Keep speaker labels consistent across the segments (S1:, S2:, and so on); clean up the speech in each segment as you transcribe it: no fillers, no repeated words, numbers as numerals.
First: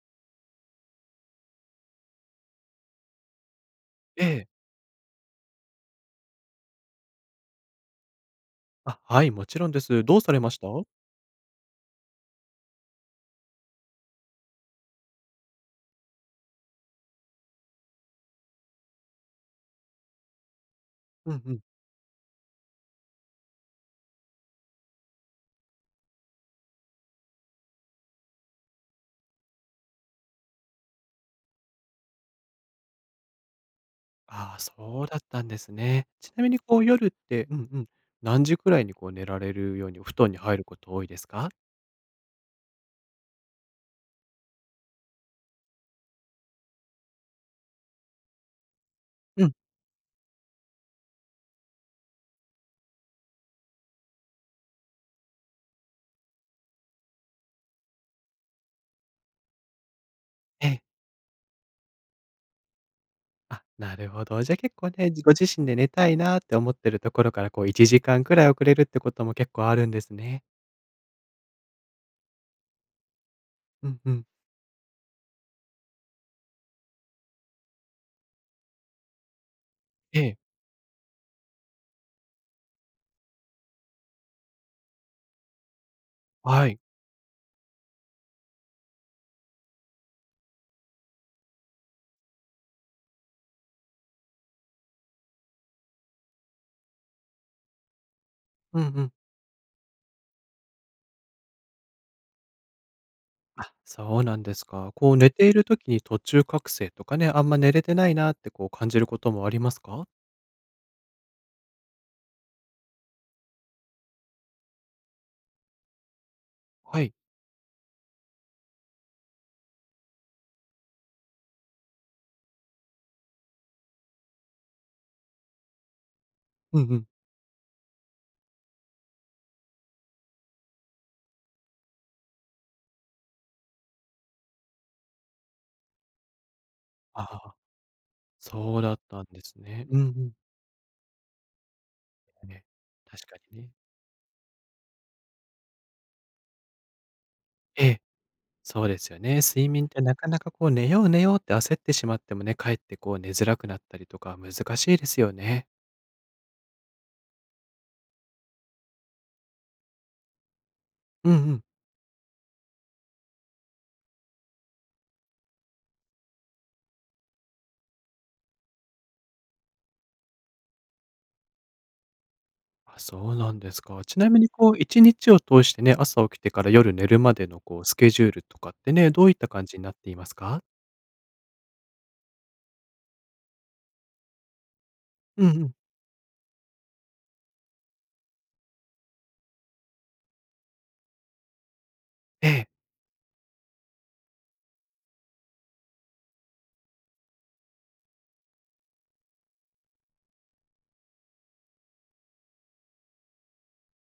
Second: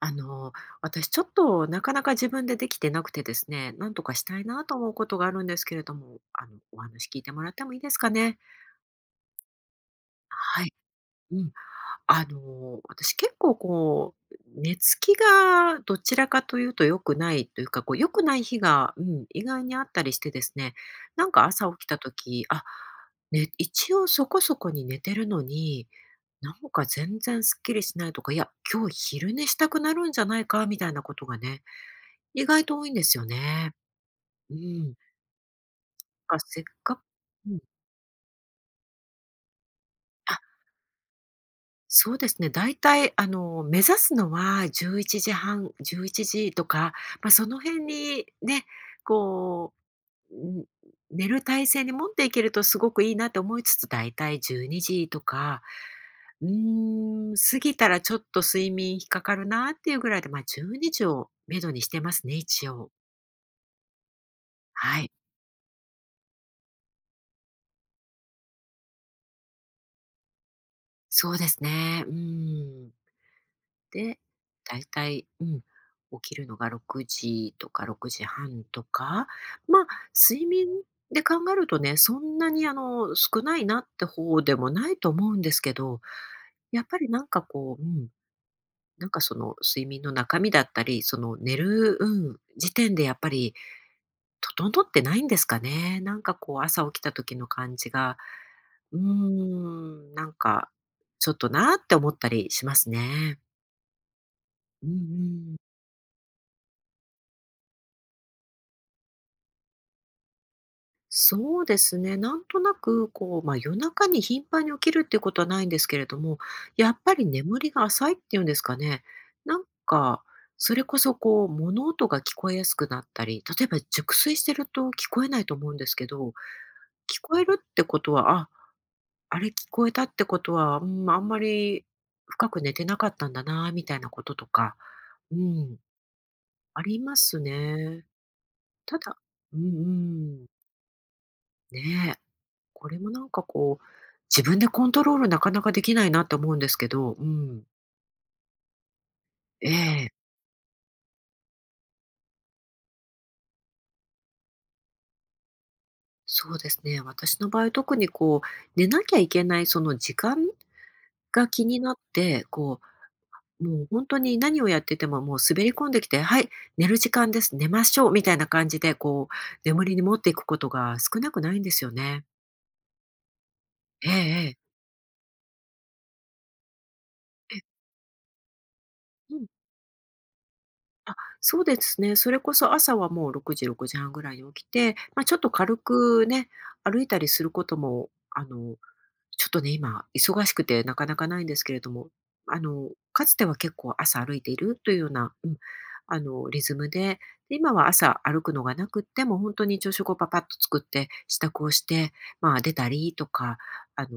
S1: あの、私ちょっとなかなか自分でできてなくてですね、なんとかし
S2: え
S1: たい
S2: え。
S1: なと思うことがあるんですけれども、お話聞いてもらってもいいですかね？
S2: あ、はい、もちろんです。どうされまし
S1: は
S2: た？
S1: い。うん。私結構こう、寝つきがどちらかというと良くないというか、こう良くない日が、うん、意外にあったりしてですね、なん
S2: うん
S1: か
S2: うん。
S1: 朝起きた時、あ、ね、一応そこそこに寝てるのに、なんか全然すっきりしないとか、いや、今日昼寝したくなるんじゃないかみたいなことがね、意外と多いんですよね。う
S2: ああ、
S1: ん。
S2: そうだったんですね。ち
S1: か、
S2: なみに
S1: せっ
S2: こう
S1: か
S2: 夜って、
S1: う
S2: う
S1: ん。
S2: んうん、何時くらいにこう寝られるようにお布団
S1: あ、
S2: に入ること多いですか？
S1: そうですね。だいたい目指すのは11時半、11時とか、ま、その辺にね、
S2: うん、
S1: こう、ん、寝る体勢に持っていけるとすごくいいなと思いつつ、だいたい12時とか、うーん、過ぎたらちょっと睡眠引っかかるなっていうぐらいで、ま、
S2: え
S1: 12
S2: え。
S1: 時をめどにしてますね、一応。
S2: あ、なるほど。じゃあ結構
S1: はい。
S2: ね、ご自身で寝たいなって思ってるところからこう1時間くらい遅れるってことも結構あるんですね。
S1: そうですね。うーん。
S2: うんう
S1: で、
S2: ん。
S1: だいたい、うん、起きるのが6時とか6時半とか、まあ、
S2: ええ、
S1: 睡眠で考えるとね、そんなに少ないなって方でもないと思うんですけど、
S2: はい。
S1: やっぱりなんかこう、うん、なんかその睡眠の中身だったり、その寝る、うん、時点でやっぱり整ってないんですかね。なんかこう朝起きた時の感じが、
S2: うん
S1: うー
S2: うん。
S1: ん、なんかちょっとなって思ったりしますね。
S2: あ、そうなんです
S1: うん
S2: か。
S1: う
S2: こう寝てい
S1: ん、
S2: る時に途中覚醒とかね、あんま寝れてないなってこう感じることもありますか？
S1: そうですね。なんとなく、こう、まあ、夜中に頻繁に起きるっていうことはないんですけれども、やっ
S2: はい。
S1: ぱり眠りが浅いっていうんですかね。なんか、それこそこう、物音が聞こえやすくなったり、例えば熟睡してると聞こえないと思うんですけど、
S2: うんうん。
S1: 聞こえるってことは、あ、あれ聞こえたってことは、うん、あんまり深く寝てなかったんだなみたいなこととか、うん、ありま
S2: あ
S1: す
S2: あ。
S1: ね。
S2: そうだ
S1: た
S2: っ
S1: だ
S2: たんで
S1: う
S2: す
S1: んう
S2: ね。うんうん。
S1: ん。ねえ。
S2: ね、
S1: これもな
S2: 確
S1: ん
S2: か
S1: か
S2: にね。
S1: こう、自分でコントロールなかなかできないなって思うんですけど、うん。
S2: ええ、そうですよね。睡
S1: え
S2: 眠って
S1: え、
S2: なかなかこう寝ようって焦ってしまってもね、かえってこう寝づらくなったりとか難しいですよね。
S1: そうですね。私の場合、特にこう、寝なきゃいけないその時間
S2: うんう
S1: が
S2: ん。
S1: 気になって、こう、もう本当に何をやってても、もう滑り込んできて、はい、寝る時間です、寝ましょうみたいな感じで、こう、眠りに持っていくことが少なくないんですよね。
S2: あ、そうなんですか。
S1: ええ
S2: ちなみ
S1: え
S2: に
S1: え。
S2: こう1日を通してね、朝起きてから夜寝るまでのこうスケジュールとかってね、どうい
S1: う
S2: っ
S1: ん。
S2: た感じになっていますか？
S1: あ、そうですね。それこそ朝はもう6時、6時半ぐらいに起きて、まあ、ちょっ
S2: う
S1: と
S2: んうん。
S1: 軽くね、歩いたりすることも、ちょっとね、今、忙しくてなかなかないんですけれども、
S2: ええ。
S1: かつては結構朝歩いているというような、うん、リズムで、で今は朝歩くのがなくって、もう本当に朝食をパパッと作って、支度をして、まあ出たりとか、あの、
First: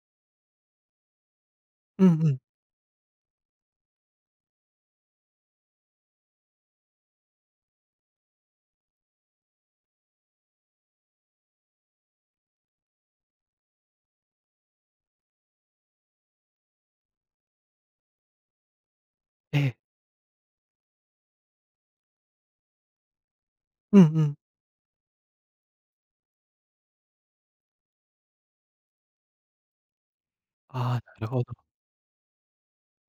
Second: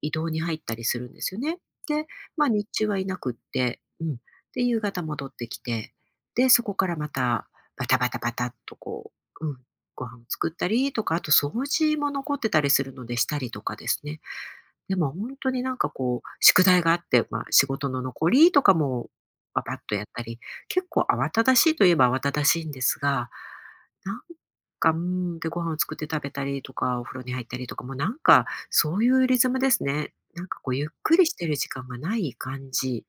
S1: 移動に入ったりするんですよね。
S2: う
S1: で、
S2: んうん。
S1: まあ日中はいなくって、うん。で、夕方戻ってきて、で、そこからまた、バタバタバタっとこう、うん、ご飯を作ったりとか、あと掃除も残ってたりするのでしたりとかですね。でも本当になんかこう、宿題があって、まあ、仕事の残りとかも、
S2: え
S1: パパ
S2: え。
S1: ッとやったり、結構慌ただしいといえば慌ただしいんですが、
S2: うん
S1: なん
S2: うん。
S1: か、うーん、で、ご飯を作って食べたりとか、お風呂に入ったりとか、もうなんか、そういうリズムですね。なんかこうゆっ
S2: ああ、
S1: く
S2: な
S1: り
S2: る
S1: し
S2: ほ
S1: て
S2: ど。
S1: る時間がない感じ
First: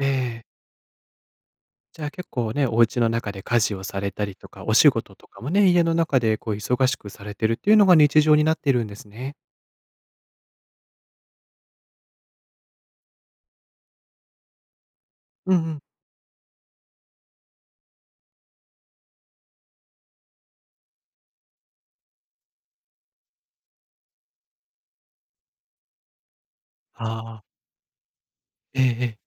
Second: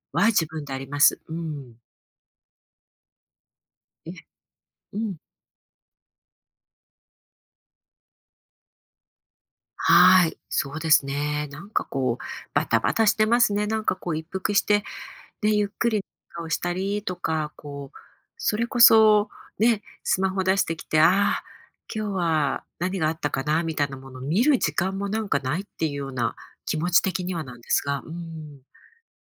S2: え
S1: は
S2: え。
S1: 自分であります。うん。
S2: じゃあ結構ね、お家の中で家事をさ
S1: え、
S2: れたりとか、お仕
S1: う
S2: 事
S1: ん。
S2: とかもね、家の中でこう忙しくされてるっていうのが日常になってるんですね。
S1: はい、そうですね。なんかこう、バタバタしてますね。なんかこう一服してで、
S2: うん
S1: ゆっ
S2: うん。
S1: くりをしたりとか、こう、それこそね、スマホ出してきて、ああ、今日は何があったかなみたいなものを見る時間もなんかないっていうような気持ち的に
S2: あ
S1: は
S2: あ、
S1: なんですが、うん。
S2: ええええ。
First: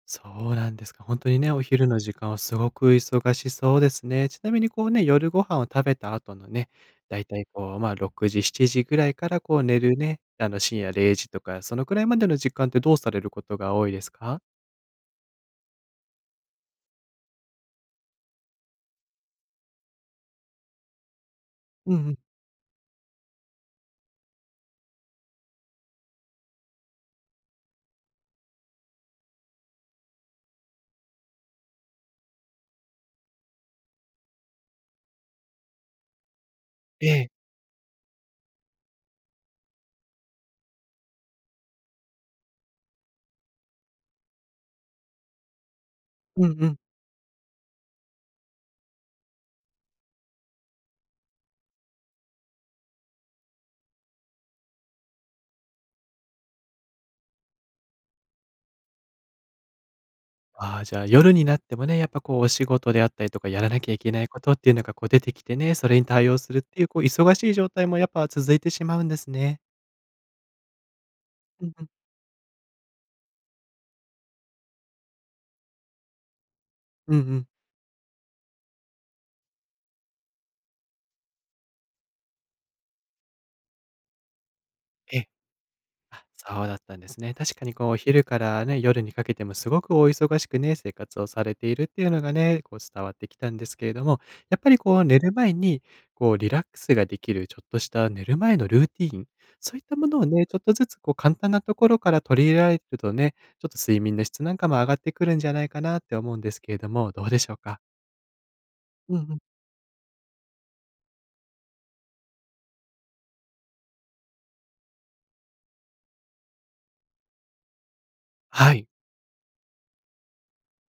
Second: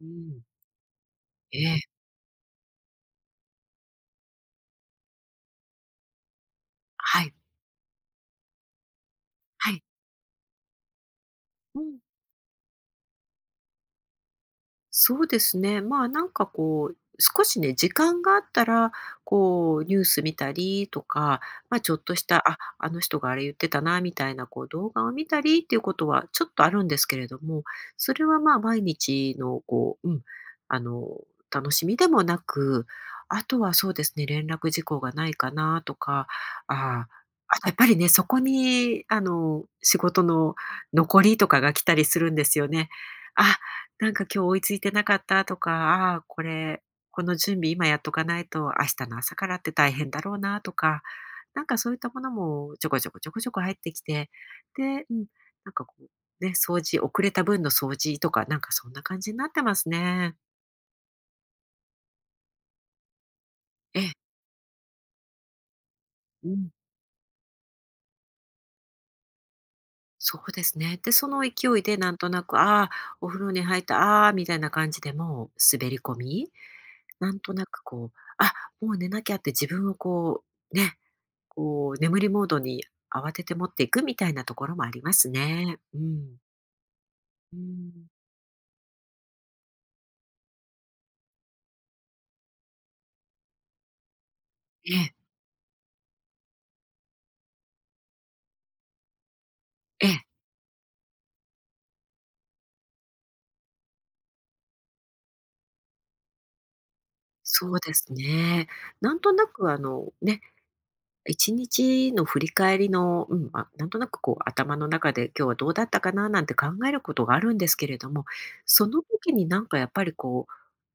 S1: う
S2: そ
S1: ん。
S2: うなんですか。本当にね、
S1: え
S2: お昼
S1: え。
S2: の時間はすごく忙しそうですね。ちなみにこうね、夜ご飯を食べた後のね、だ
S1: は
S2: い
S1: い。
S2: たいこう、ま、あ6時、7時ぐらいからこう
S1: は
S2: 寝
S1: い。
S2: るね、あの、深夜0時とか、そ
S1: う
S2: のく
S1: ん。
S2: らいまでの時間ってどうされることが多いですか？
S1: そうですね。まあ、なんかこう、少しね、時間があったら、こう、ニュース見たりとか、まあ、ちょ
S2: う
S1: っ
S2: んう
S1: と
S2: ん。
S1: した、あ、あの人があれ言ってたな、みたいな、こう、動画を見たりっていうことはちょっとあるんですけれども、それはまあ、毎日の、こう、うん、あの、楽しみでもなく、あとはそうですね、連絡事項がないかなとか、あ
S2: ええ。
S1: あとやっぱりね、そこに、仕事の残りとかが来たりするんですよね。あ、なんか今日追いついてなかったとか、ああー、こ
S2: うんうん。
S1: れ、この準備今やっとかないと明日の朝からって大変だろうなとか、なんかそういったものもちょこちょこちょこちょこ入ってきて、で、うん、なんかこう、ね、掃除、遅れた分の掃除とか、なんかそんな感じになってますね。
S2: ああ、じゃあ、夜になってもね、やっぱこうお仕事であったりとか、やらなきゃい
S1: え
S2: け
S1: え、
S2: ないことっていうのがこう出てきてね、それに対応
S1: う
S2: するっ
S1: ん、
S2: ていうこう忙しい状態もやっぱ続いてしまうんですね。
S1: そうですね。で、その
S2: うん
S1: 勢い
S2: うん。
S1: でなんとなく、ああ、お風呂に入った、ああ、みたいな感じでもう滑り込み、
S2: うんう
S1: なん
S2: ん。
S1: となくこう、あ、もう寝なきゃって自分をこう、ね、こう、眠りモードに慌てて持っていくみたいなところもありま
S2: ええ。
S1: すね。う
S2: あ、
S1: ん。
S2: そうだったんですね。確
S1: う
S2: かにこう、お
S1: ん。
S2: 昼からね、夜にかけてもすごくお忙しくね、生活をされているっていうのがね、こう伝わってきたんですけれども、やっぱり
S1: え
S2: こう、
S1: え、
S2: 寝る前に、こう、リラックスができる、ちょっとした寝る前のルーティーン、そういった
S1: え
S2: も
S1: え、
S2: のをね、ちょっとずつこう、簡単なところから取り入れられるとね、ちょっと睡眠の質なんかも上がってくるんじゃないかなって思うんですけれども、どうでしょう
S1: そう
S2: か？
S1: ですね。な
S2: う
S1: ん
S2: ん
S1: と
S2: うん。
S1: なくね、1日の振り返りの、うん、あ、なんとなくこう頭の中で今日はどうだったかななんて考えることがあるんですけれども、
S2: はい。
S1: その時になんかやっぱりこ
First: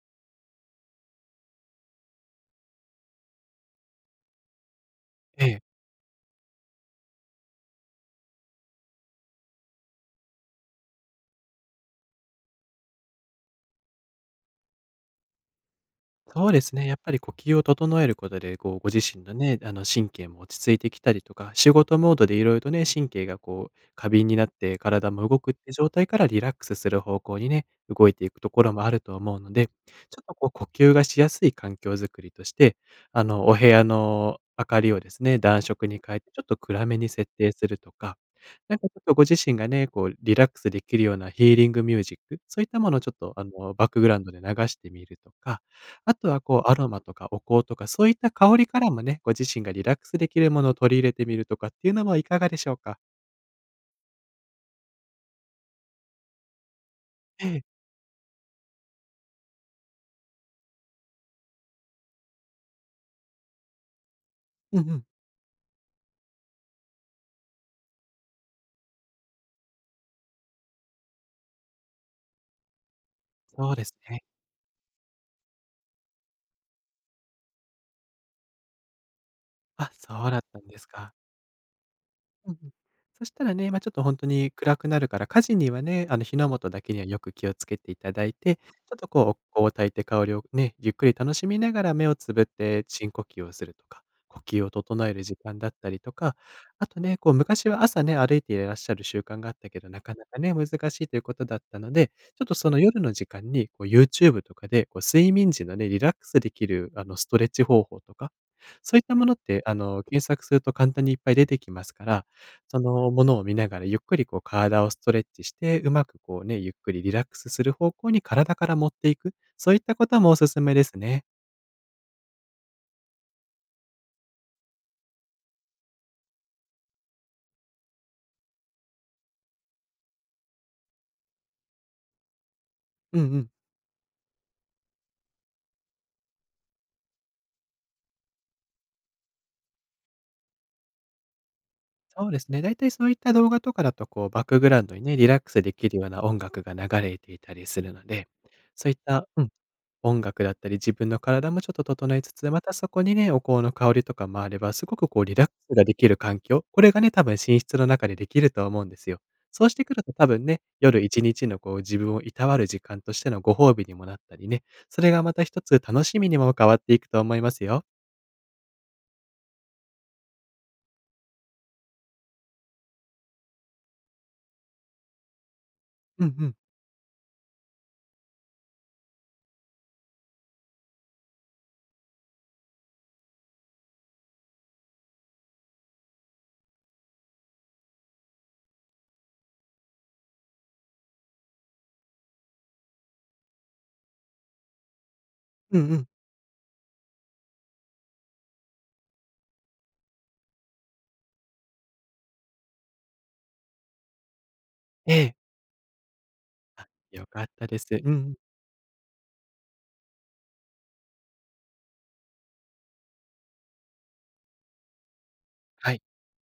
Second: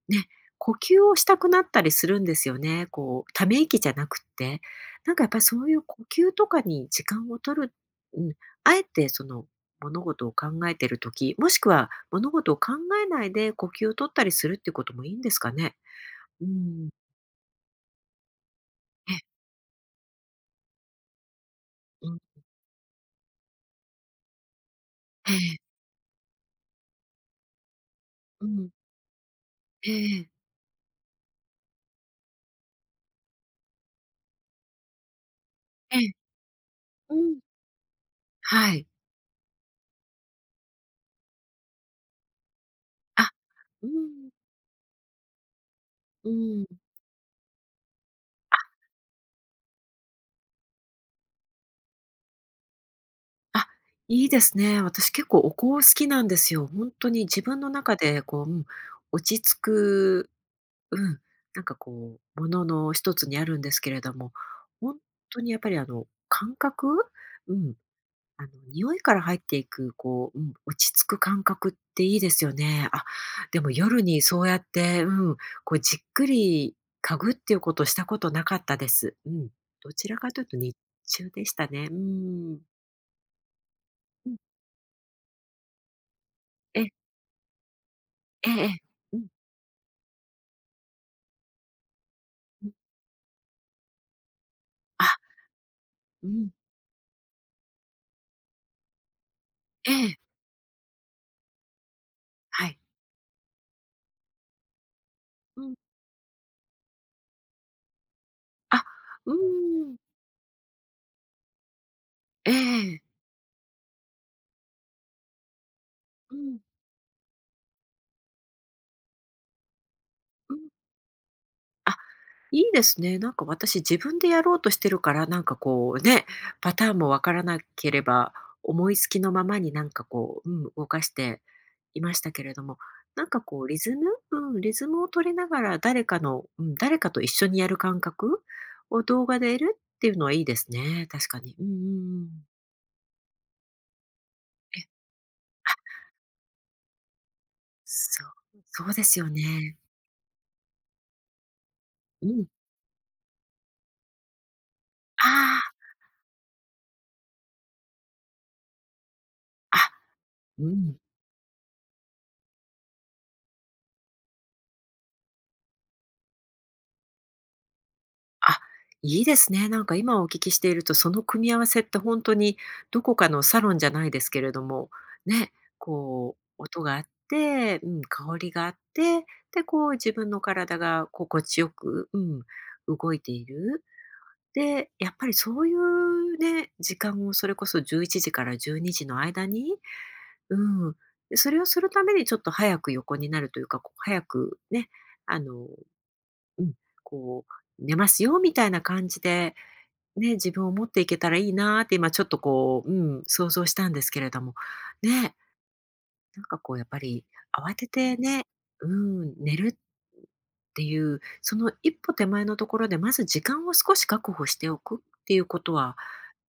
S1: うね、呼吸をしたくなったりするんですよね。こう、ため息じゃなくって。なんかやっぱり
S2: え
S1: そ
S2: え。
S1: ういう呼吸とかに時間を取る、うん、あえてその物事を考えてる時、もしくは物事を考えないで呼吸を取ったりするっていうこともいいんですかね？う
S2: そうですね、
S1: ん。
S2: やっぱり呼吸を整えることで、こう、ご自
S1: ええ、
S2: 身のね、あの、神経も落ち着いてきたりとか、仕事
S1: う
S2: モー
S1: ん、
S2: ドでいろいろとね、神経がこう、過敏になって体も
S1: え
S2: 動くっ
S1: え、
S2: て状態からリラックスする方向にね、動いていく
S1: う
S2: とこ
S1: ん、
S2: ろもあると思うので、ち
S1: えええ
S2: ょっ
S1: え、
S2: とこう、呼吸がしやすい環境づくりとして、あの、お部屋の明かりをですね、暖色に変えて、ちょっと暗めに
S1: う
S2: 設
S1: ん、
S2: 定するとか、
S1: は
S2: なん
S1: い。
S2: かちょっとご自身がね、こう、リラックスできるようなヒーリングミュージック、そういったものをちょっ
S1: あ、
S2: と、あの、
S1: う
S2: バックグラウン
S1: ん、
S2: ドで流してみるとか、あと
S1: う
S2: はこ
S1: ん。
S2: うアロマとかお香とか、そういった香りからもね、ご自身がリラックスできるものを取り入れてみるとかっていうのもいかがでしょうか？
S1: あ、いいですね。私結構お香好きなんですよ。本当に自
S2: え
S1: 分
S2: え、
S1: の中でこう、うん、落ち着く、うん、なんかこう、ものの一つにあるんですけれども、
S2: うんう
S1: 本
S2: ん。
S1: 当にやっぱり感覚？うん、匂いから入っていく、こう、うん、落ち着く感覚っていいですよね。あ、でも
S2: そうです
S1: 夜に
S2: ね。
S1: そうやって、うん、こうじっくり嗅ぐっていうことをしたことなかったです。うん。
S2: あ、
S1: どちら
S2: そう
S1: か
S2: だ
S1: と
S2: っ
S1: いうと
S2: たん
S1: 日
S2: ですか。
S1: 中でしたね。う
S2: うん
S1: ん。
S2: うん。そしたらね、まあ、ちょっとほんと
S1: うん。
S2: に暗くなるから、火事にはね、あの火の元だ
S1: え、
S2: けにはよく気をつけていただい
S1: ええ
S2: て、ち
S1: ええ。
S2: ょっと
S1: う
S2: こ
S1: ん、
S2: う、お香を焚いて香りをね、ゆっくり楽しみながら目をつぶっ
S1: うん。
S2: て深呼吸をするとか、呼吸を
S1: あ、
S2: 整える時間だったりと
S1: う
S2: か、
S1: ん。
S2: あとね、こう昔は朝ね、歩いていらっしゃる習慣があったけど、
S1: え
S2: なか
S1: え。
S2: なかね、難しいということだったので、ちょっと
S1: は
S2: そ
S1: い。
S2: の夜の時間にこう YouTube とかで、こう睡眠
S1: う
S2: 時
S1: ん。
S2: のね、リラックスできるあのストレッチ方法とか、
S1: あ、
S2: そういったも
S1: う
S2: のってあ
S1: ーん。
S2: の、検索すると簡単にいっぱい出てきますから
S1: え
S2: そ
S1: え。
S2: のものを見ながらゆっくりこう体をストレッチして、うまく
S1: う
S2: こう
S1: ん。
S2: ね、ゆっくりリラックスする方向に体から持っていく、そういったこともおす
S1: うん。
S2: すめですね。
S1: あ、いいですね。なんか私自分でやろうとしてるから、なんかこうね、パターンもわからなければ、思いつきのままになんかこう、うん、動かしていましたけれども、
S2: うん
S1: な
S2: う
S1: んか
S2: ん。
S1: こうリズム、うん、リズムを取りながら誰かの、うん、誰かと一緒にやる感覚を動画で得るっていうのはいいですね、確かに。うんうんう
S2: そ
S1: ん。
S2: うですね。だいたいそういった動画とかだと、こうバックグ
S1: え、
S2: ラウンドにね、リラックスで
S1: あ、
S2: きるような音楽が流れていたりするの
S1: そ
S2: で、
S1: う、そ
S2: そう
S1: う
S2: いっ
S1: ですよ
S2: たうん
S1: ね。
S2: 音楽だったり、自分の体もちょっと整え
S1: う
S2: つつ、
S1: ん。
S2: またそこにね、お香の香りとかもあれば、すごくこうリラックス
S1: あ
S2: ができる環境、これがね、多分寝室の中でできると思うんですよ。そうし
S1: あ、
S2: て
S1: あ、
S2: くると多分ね、
S1: うん。
S2: 夜1日のこう自分をいたわる時間としてのご褒美にもなったりね、それがまた一つ楽しみにも変わっていくと思いますよ。
S1: あ、いいですね。なんか今お聞きしていると、その組み合わせって本当にどこかのサロンじゃないですけれども、ね、
S2: うんう
S1: こう
S2: ん。
S1: 音があって、うん、香りがあって、で、こう自分の体が心地よく、うん、動いている。で、やっぱりそういうね、時間をそれこそ11時から12時の間に、うん、で、それをするためにちょっと早く横になるというか、こう早くね、あの、
S2: うんうん。
S1: うん、こう寝ますよみたいな感じでね、自分を持っていけたらいいなーって今ちょっとこう、うん、想像したんですけれども、
S2: え
S1: ね、
S2: え。
S1: なんかこうやっぱり
S2: よかった
S1: 慌
S2: で
S1: て
S2: す。うんう
S1: て
S2: ん。
S1: ね、うん、寝るっていう、その一歩手前のところでまず時間を少し確保しておくっていうこと
S2: は
S1: は、
S2: い。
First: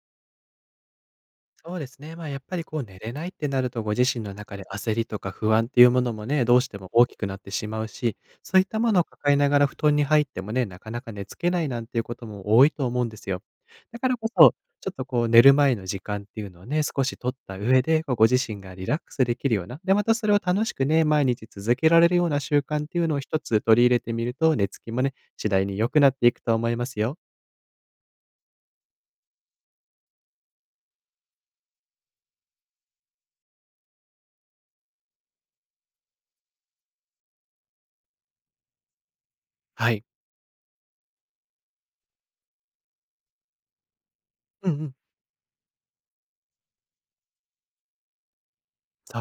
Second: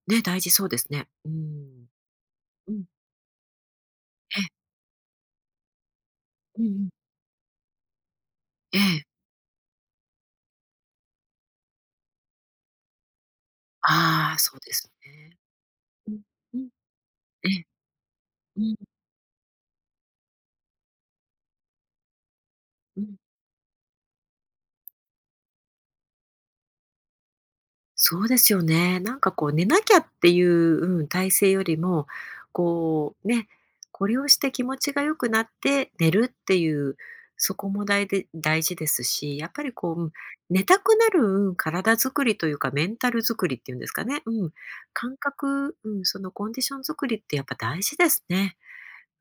S1: ね、大事そうですね。う
S2: そう
S1: ん。
S2: ですね。まあ、やっぱり
S1: う
S2: こう
S1: ん。
S2: 寝れないってなると、ご自身の
S1: ええ、
S2: 中で焦りとか不安っていうものもね、どう
S1: うんう
S2: しても
S1: ん。
S2: 大きくなってしまうし、そういっ
S1: え
S2: たもの
S1: え。
S2: を抱えながら布団に入ってもね、なかなか寝つけないなんていうことも多いと思うんですよ。だからこ
S1: ああ、
S2: そ、
S1: そうで
S2: ち
S1: す
S2: ょっとこう
S1: ね。
S2: 寝る前の時
S1: うん、
S2: 間っていう
S1: う
S2: のを
S1: ん。
S2: ね、少し取っ
S1: え
S2: た
S1: え。
S2: 上で、こうご自
S1: う
S2: 身が
S1: ん、
S2: リラックスできるような、で、またそれを楽しくね、毎日続けられるような習慣って
S1: う
S2: いう
S1: ん。
S2: のを一つ取り入れてみると、寝つきもね、次第に良くなっていくと思いますよ。
S1: そうですよね。なんかこう寝なきゃっていう、うん、体勢よりも、こうね、これをして気持ちが良くなって寝るっていう、そこも大事ですし、やっぱり
S2: は
S1: こう、う
S2: い。
S1: ん、寝たくなる、うん、体作りというかメンタル作りっていうんですかね。うん、
S2: うんうん。
S1: 感覚、うん、そのコンディション作りってやっぱ大事ですね。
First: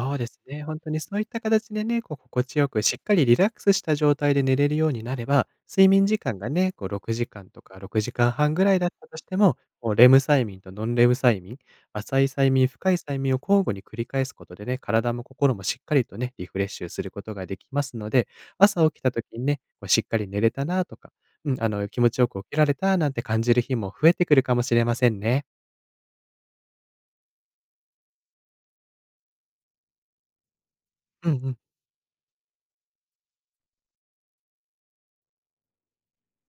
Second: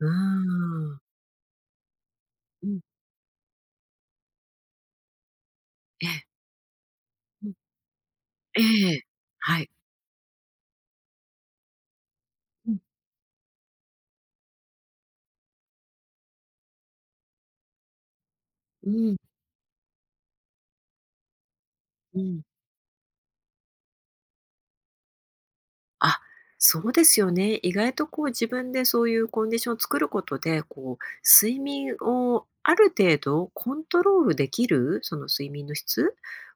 S1: うー
S2: うですね。本当
S1: ん。
S2: にそういった形でね、こう心地
S1: う
S2: よ
S1: ん、
S2: くしっかりリラックスした状態で寝れるようになれば、睡
S1: え
S2: 眠時
S1: え、
S2: 間がね、こう6時
S1: う
S2: 間
S1: ん、
S2: とか6時間半
S1: え
S2: ぐらいだっ
S1: え。
S2: たとしても、
S1: はい。
S2: こうレム催眠とノンレム催眠、浅い催眠、
S1: うん、
S2: 深い催眠を交互に繰り返すことでね、体も心もしっかりとね、リフレッシュすることができますので、朝
S1: う
S2: 起きた
S1: ん、
S2: 時にね、こうしっかり寝れたなとか、うん、あの気持
S1: う
S2: ちよ
S1: ん。
S2: く起きられたなんて感じる日も増えてくるかもしれませんね。
S1: あ、そうですよね。意外とこう自分でそういうコンディションを作ることで、こう
S2: うんう
S1: 睡
S2: ん。
S1: 眠をある程度コントロールできる、その睡眠の質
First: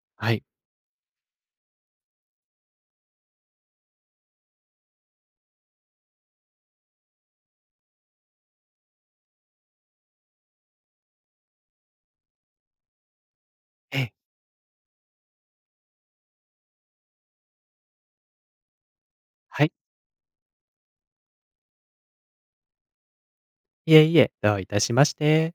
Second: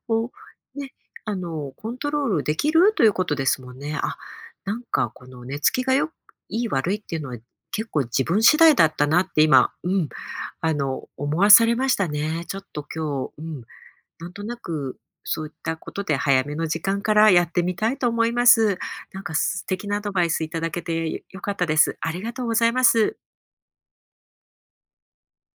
S1: を
S2: はい。
S1: ね、コントロールできるということですもんね。あ、なんかこの寝つきがいい悪いっていうのは結構自分次第だったなって今、うん、思わされましたね。ちょっと今日、うん、
S2: ええ。
S1: なんとなく、そういったことで早めの時間からやってみたいと思います。なんか素
S2: はい。
S1: 敵なアドバイスいただけてよかったです。ありがとうございます。
S2: いえいえ、どういたしまして。